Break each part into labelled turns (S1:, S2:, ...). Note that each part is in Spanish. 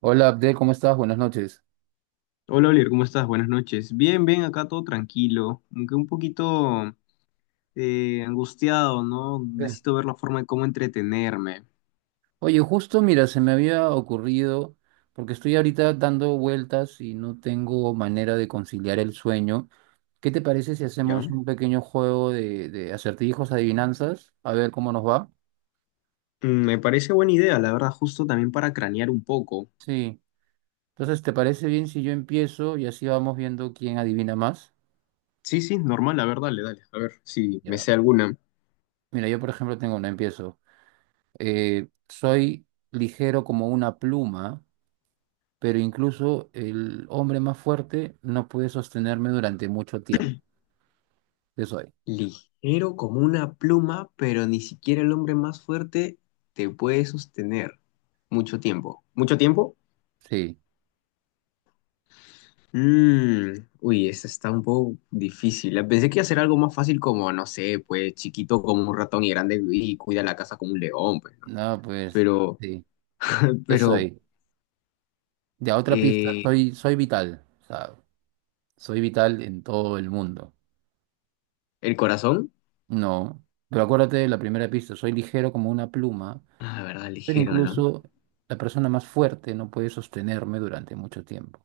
S1: Hola Abdel, ¿cómo estás? Buenas noches.
S2: Hola Oliver, ¿cómo estás? Buenas noches. Bien, bien, acá todo tranquilo, aunque un poquito angustiado, ¿no?
S1: Bien.
S2: Necesito ver la forma de cómo entretenerme,
S1: Oye, justo mira, se me había ocurrido, porque estoy ahorita dando vueltas y no tengo manera de conciliar el sueño. ¿Qué te parece si hacemos
S2: ¿ya?
S1: un pequeño juego de acertijos, adivinanzas? A ver cómo nos va.
S2: Me parece buena idea, la verdad, justo también para cranear un poco.
S1: Sí. Entonces, ¿te parece bien si yo empiezo y así vamos viendo quién adivina más?
S2: Sí, sí, normal, la verdad. Dale, dale, a ver si me
S1: Ya.
S2: sé alguna.
S1: Mira, yo por ejemplo tengo una, empiezo. Soy ligero como una pluma, pero incluso el hombre más fuerte no puede sostenerme durante mucho tiempo. ¿Qué soy?
S2: Ligero como una pluma, pero ni siquiera el hombre más fuerte te puede sostener. Mucho tiempo. ¿Mucho tiempo?
S1: Sí,
S2: Mm, uy, esa está un poco difícil. Pensé que iba a ser algo más fácil como, no sé, pues chiquito como un ratón y grande y cuida la casa como un león, pues, ¿no?
S1: no, pues
S2: Pero,
S1: sí, ¿qué
S2: pero,
S1: soy? Ya, otra pista,
S2: eh,
S1: soy, soy vital, o sea, soy vital en todo el mundo.
S2: el corazón,
S1: No, pero acuérdate de la primera pista, soy ligero como una pluma,
S2: ah, la verdad,
S1: pero
S2: ligero, ¿no?
S1: incluso la persona más fuerte no puede sostenerme durante mucho tiempo.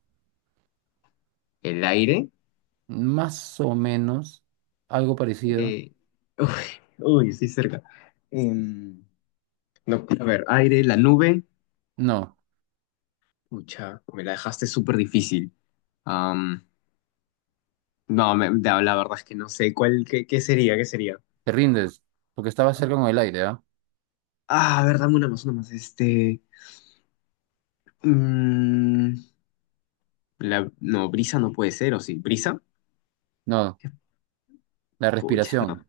S2: El aire,
S1: Más o menos, algo parecido.
S2: eh, uy, uy, estoy cerca. Em, no, a ver, aire, la nube,
S1: No,
S2: mucha, me la dejaste súper difícil. Am, no, la verdad es que no sé cuál, qué, qué sería, qué sería.
S1: te rindes, porque estaba cerca con el aire, ¿ah?
S2: Ah, a ver, dame una más, este... Mm, la, no, brisa no puede ser, ¿o sí? ¿Brisa?
S1: No, la
S2: Pucha, no.
S1: respiración.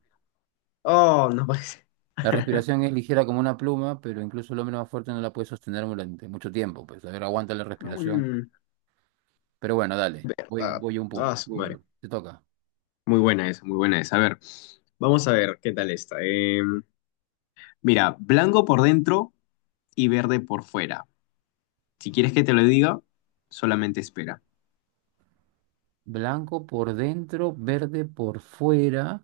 S2: Oh, no puede ser.
S1: La respiración es ligera como una pluma, pero incluso el hombre más fuerte no la puede sostener durante mucho tiempo. Pues, a ver, aguanta la respiración.
S2: Mm,
S1: Pero bueno, dale, voy,
S2: ah,
S1: voy a un
S2: ah,
S1: punto.
S2: su
S1: Tú, a
S2: madre.
S1: ver, te toca.
S2: Muy buena esa, muy buena esa. A ver, vamos a ver qué tal esta. Mira, blanco por dentro y verde por fuera. Si quieres que te lo diga, solamente espera.
S1: Blanco por dentro, verde por fuera.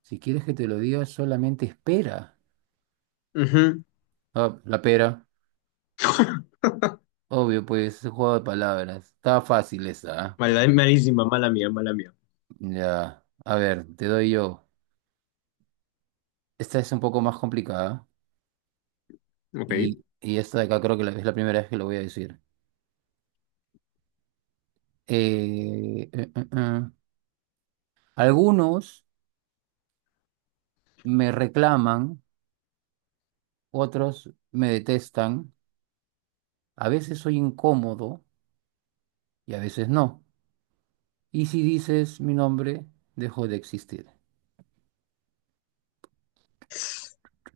S1: Si quieres que te lo diga, solamente espera.
S2: Ujú.
S1: Ah, la pera. Obvio, pues, es un juego de palabras. Está fácil esa, ¿ah?
S2: Mala,
S1: Bueno,
S2: malísima, mala mía, mala mía.
S1: ya, a ver, te doy yo. Esta es un poco más complicada. Y,
S2: Ok.
S1: y esta de acá creo que es la primera vez que lo voy a decir. Eh, eh, eh, eh. Algunos me reclaman, otros me detestan, a veces soy incómodo y a veces no. Y si dices mi nombre, dejo de existir.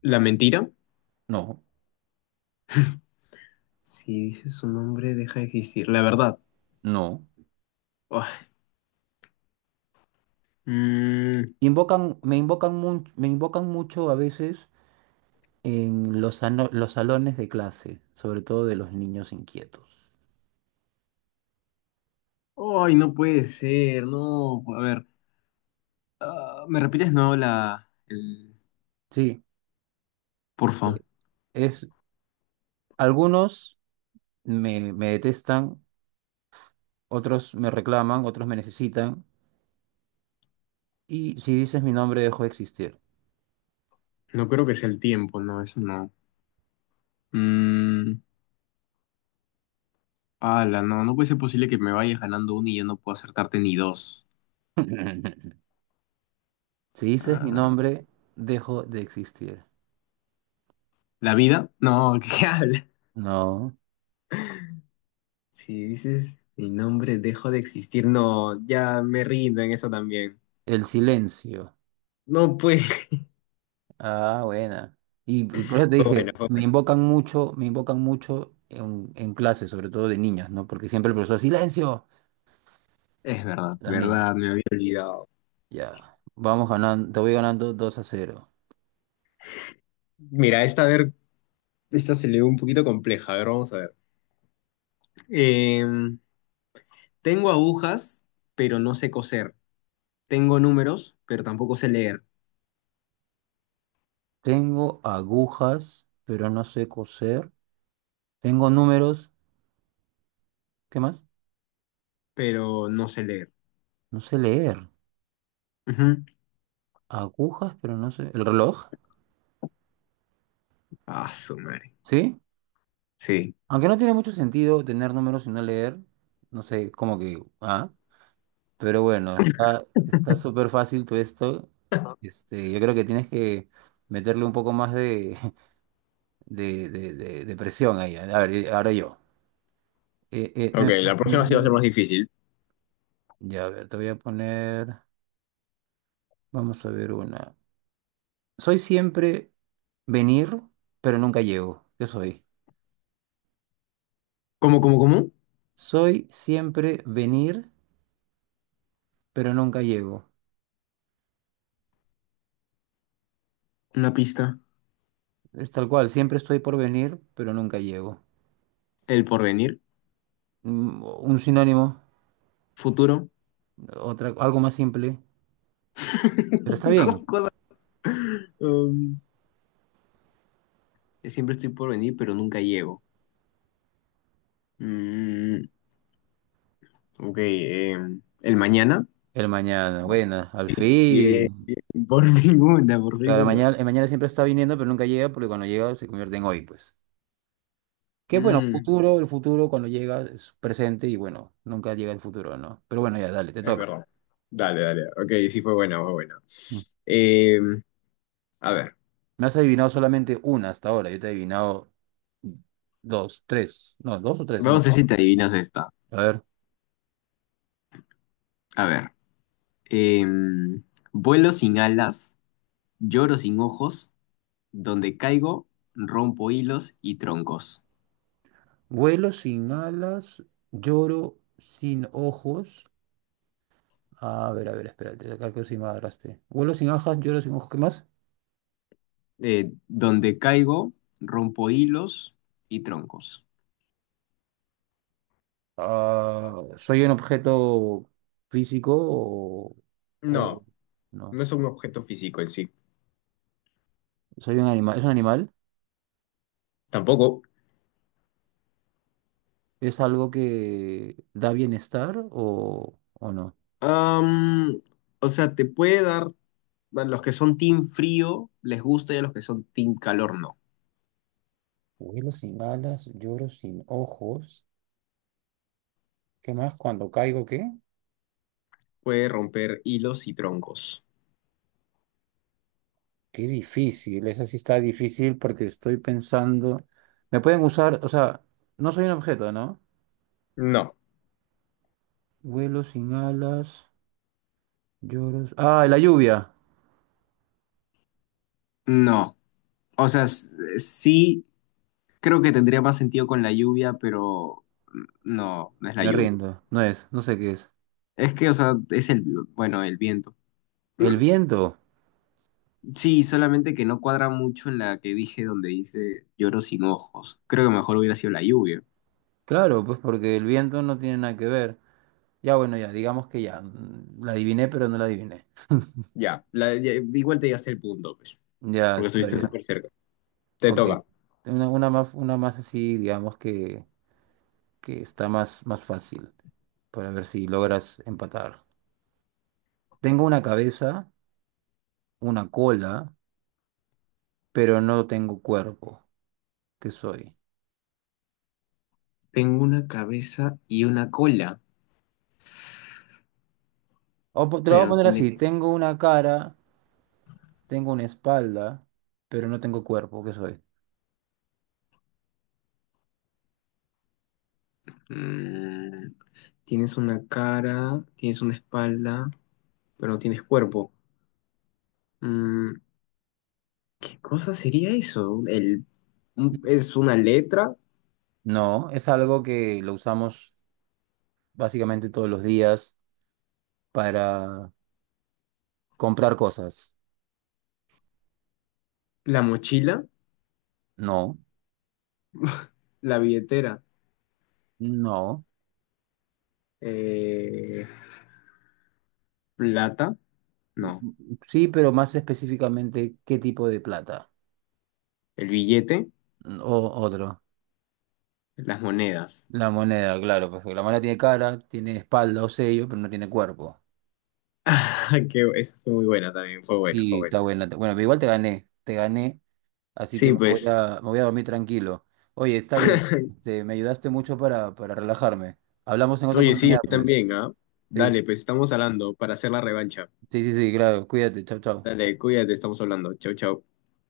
S2: La mentira.
S1: No,
S2: Si dices su nombre, deja de existir. La verdad.
S1: no.
S2: Oh. Mm,
S1: Invocan, me invocan, me invocan mucho a veces en los, los salones de clase, sobre todo de los niños inquietos.
S2: ay, no puede ser, no. A ver, ¿me repites no la, el,
S1: Sí,
S2: porfa?
S1: eh, es, algunos me, me detestan, otros me reclaman, otros me necesitan. Y si dices mi nombre, dejo de existir.
S2: No creo que sea el tiempo, no, eso no. Mm, ala, no, no puede ser posible que me vayas ganando uno y yo no puedo acertarte ni dos.
S1: Si dices mi
S2: Ah,
S1: nombre, dejo de existir.
S2: ¿la vida? No, ¿qué habla?
S1: No.
S2: Si dices mi nombre, dejo de existir. No, ya me rindo en eso también.
S1: El silencio.
S2: No puede.
S1: Ah, buena. Y por eso te
S2: Fue bueno,
S1: dije,
S2: fue bueno.
S1: me invocan mucho en clase, sobre todo de niñas, ¿no? Porque siempre el profesor, silencio,
S2: Es verdad,
S1: las niñas.
S2: verdad, me había olvidado.
S1: Ya, vamos ganando, te voy ganando 2 a cero.
S2: Mira, esta a ver, esta se le ve un poquito compleja. A ver, vamos a ver. Eh, Tengo agujas, pero no sé coser. Tengo números, pero tampoco sé leer.
S1: Tengo agujas, pero no sé coser. Tengo números, ¿qué más?
S2: Pero no sé leer.
S1: No sé leer.
S2: Ujú.
S1: Agujas, pero no sé. ¿El reloj?
S2: Ah, su madre.
S1: ¿Sí?
S2: Sí.
S1: Aunque no tiene mucho sentido tener números y no leer, no sé, como que, ah, pero bueno, está súper fácil todo esto. Este, yo creo que tienes que meterle un poco más de, de presión ahí. A ver, y ahora yo. Eh, eh,
S2: Ok,
S1: eh,
S2: la próxima sí va a ser
S1: mm,
S2: más difícil.
S1: ya, a ver, te voy a poner, vamos a ver una. Soy siempre venir, pero nunca llego. ¿Qué soy?
S2: ¿Cómo, cómo, cómo?
S1: Soy siempre venir, pero nunca llego.
S2: Una pista.
S1: Es tal cual, siempre estoy por venir, pero nunca llego.
S2: El porvenir.
S1: Un sinónimo,
S2: Futuro.
S1: otra, algo más simple, pero está bien.
S2: Cosa- um, yo siempre estoy por venir, pero nunca llego. Mm, ok. El mañana.
S1: El mañana,
S2: No.
S1: bueno, al
S2: Bien,
S1: fin.
S2: bien. Por ninguna, por
S1: Claro,
S2: ninguna.
S1: el mañana siempre está viniendo, pero nunca llega porque cuando llega se convierte en hoy, pues. Que bueno,
S2: Mm,
S1: futuro, el futuro cuando llega es presente y bueno, nunca llega el futuro, ¿no? Pero bueno, ya, dale, te
S2: Es
S1: toca.
S2: verdad. Dale, dale. Ok, sí fue buena, fue buena.
S1: Mm.
S2: Eh, a ver,
S1: Me has adivinado solamente una hasta ahora, yo te he adivinado dos, tres, no, dos o tres, no me
S2: vamos a ver
S1: acuerdo.
S2: si te adivinas esta.
S1: A ver,
S2: A ver. eh, vuelo sin alas, lloro sin ojos, donde caigo, rompo hilos y troncos.
S1: vuelo sin alas, lloro sin ojos. A ver, espérate, acá que sin agarraste. Vuelo sin ajas, lloro sin ojos, ¿qué más?
S2: Donde caigo, rompo hilos y troncos.
S1: Ah, ¿soy un objeto físico o
S2: No,
S1: no?
S2: no es un objeto físico en sí.
S1: ¿Soy un animal? ¿Es un animal?
S2: Tampoco.
S1: ¿Es algo que da bienestar o no?
S2: Am, o sea, te puede dar, a los que son team frío les gusta y a los que son team calor no.
S1: Vuelo sin alas, lloro sin ojos. ¿Qué más? Cuando caigo, ¿qué?
S2: Puede romper hilos y troncos.
S1: Qué difícil, esa sí está difícil porque estoy pensando. Me pueden usar, o sea, no soy un objeto, ¿no?
S2: No.
S1: Vuelo sin alas. Lloros. Ah, la lluvia.
S2: No, o sea, sí creo que tendría más sentido con la lluvia, pero no, no es la
S1: Me
S2: lluvia.
S1: rindo. No es, no sé qué es.
S2: Es que, o sea, es el, bueno, el viento.
S1: El viento.
S2: Sí, solamente que no cuadra mucho en la que dije donde dice lloro sin ojos. Creo que mejor hubiera sido la lluvia.
S1: Claro, pues porque el viento no tiene nada que ver. Ya, bueno, ya, digamos que ya. La adiviné, pero no la adiviné.
S2: Ya, ya, igual te llegaste el punto, pues,
S1: Ya,
S2: porque
S1: está
S2: estuviste ya,
S1: bien.
S2: súper cerca. Te
S1: Ok.
S2: toca.
S1: Una más, una más así, digamos que está más, más fácil. Para ver si logras empatar. Tengo una cabeza, una cola, pero no tengo cuerpo. ¿Qué soy?
S2: Tengo una cabeza y una cola,
S1: Te lo voy
S2: pero
S1: a
S2: no
S1: poner
S2: tiene.
S1: así. Tengo una cara. Tengo una espalda, pero no tengo cuerpo, ¿qué soy?
S2: Mm, tienes una cara, tienes una espalda, pero no tienes cuerpo. Mm, ¿Qué cosa sería eso? El, es una letra,
S1: No, es algo que lo usamos básicamente todos los días para comprar cosas.
S2: la mochila,
S1: No,
S2: la billetera,
S1: no.
S2: eh, plata,
S1: Mm,
S2: no,
S1: mm, sí, pero más específicamente, ¿qué tipo de plata?
S2: el billete,
S1: Mm, o otro.
S2: las monedas.
S1: La moneda, claro, pues porque la moneda tiene cara, tiene espalda o sello, pero no tiene cuerpo.
S2: Que esa fue muy buena también, fue buena, fue
S1: Sí, está
S2: buena.
S1: buena. Bueno, pero igual te gané. Te gané. Así que
S2: Sí, pues,
S1: me voy a dormir tranquilo. Oye, está bien. Este, me ayudaste mucho para relajarme. Hablamos en otra
S2: oye, sí, a
S1: oportunidad,
S2: mí
S1: pues.
S2: también, ¿ah?
S1: Sí,
S2: Dale, pues estamos hablando para hacer la revancha.
S1: sí, sí, sí, claro. Cuídate. Chao, chao.
S2: Dale, cuídate, estamos hablando. Chau, chau.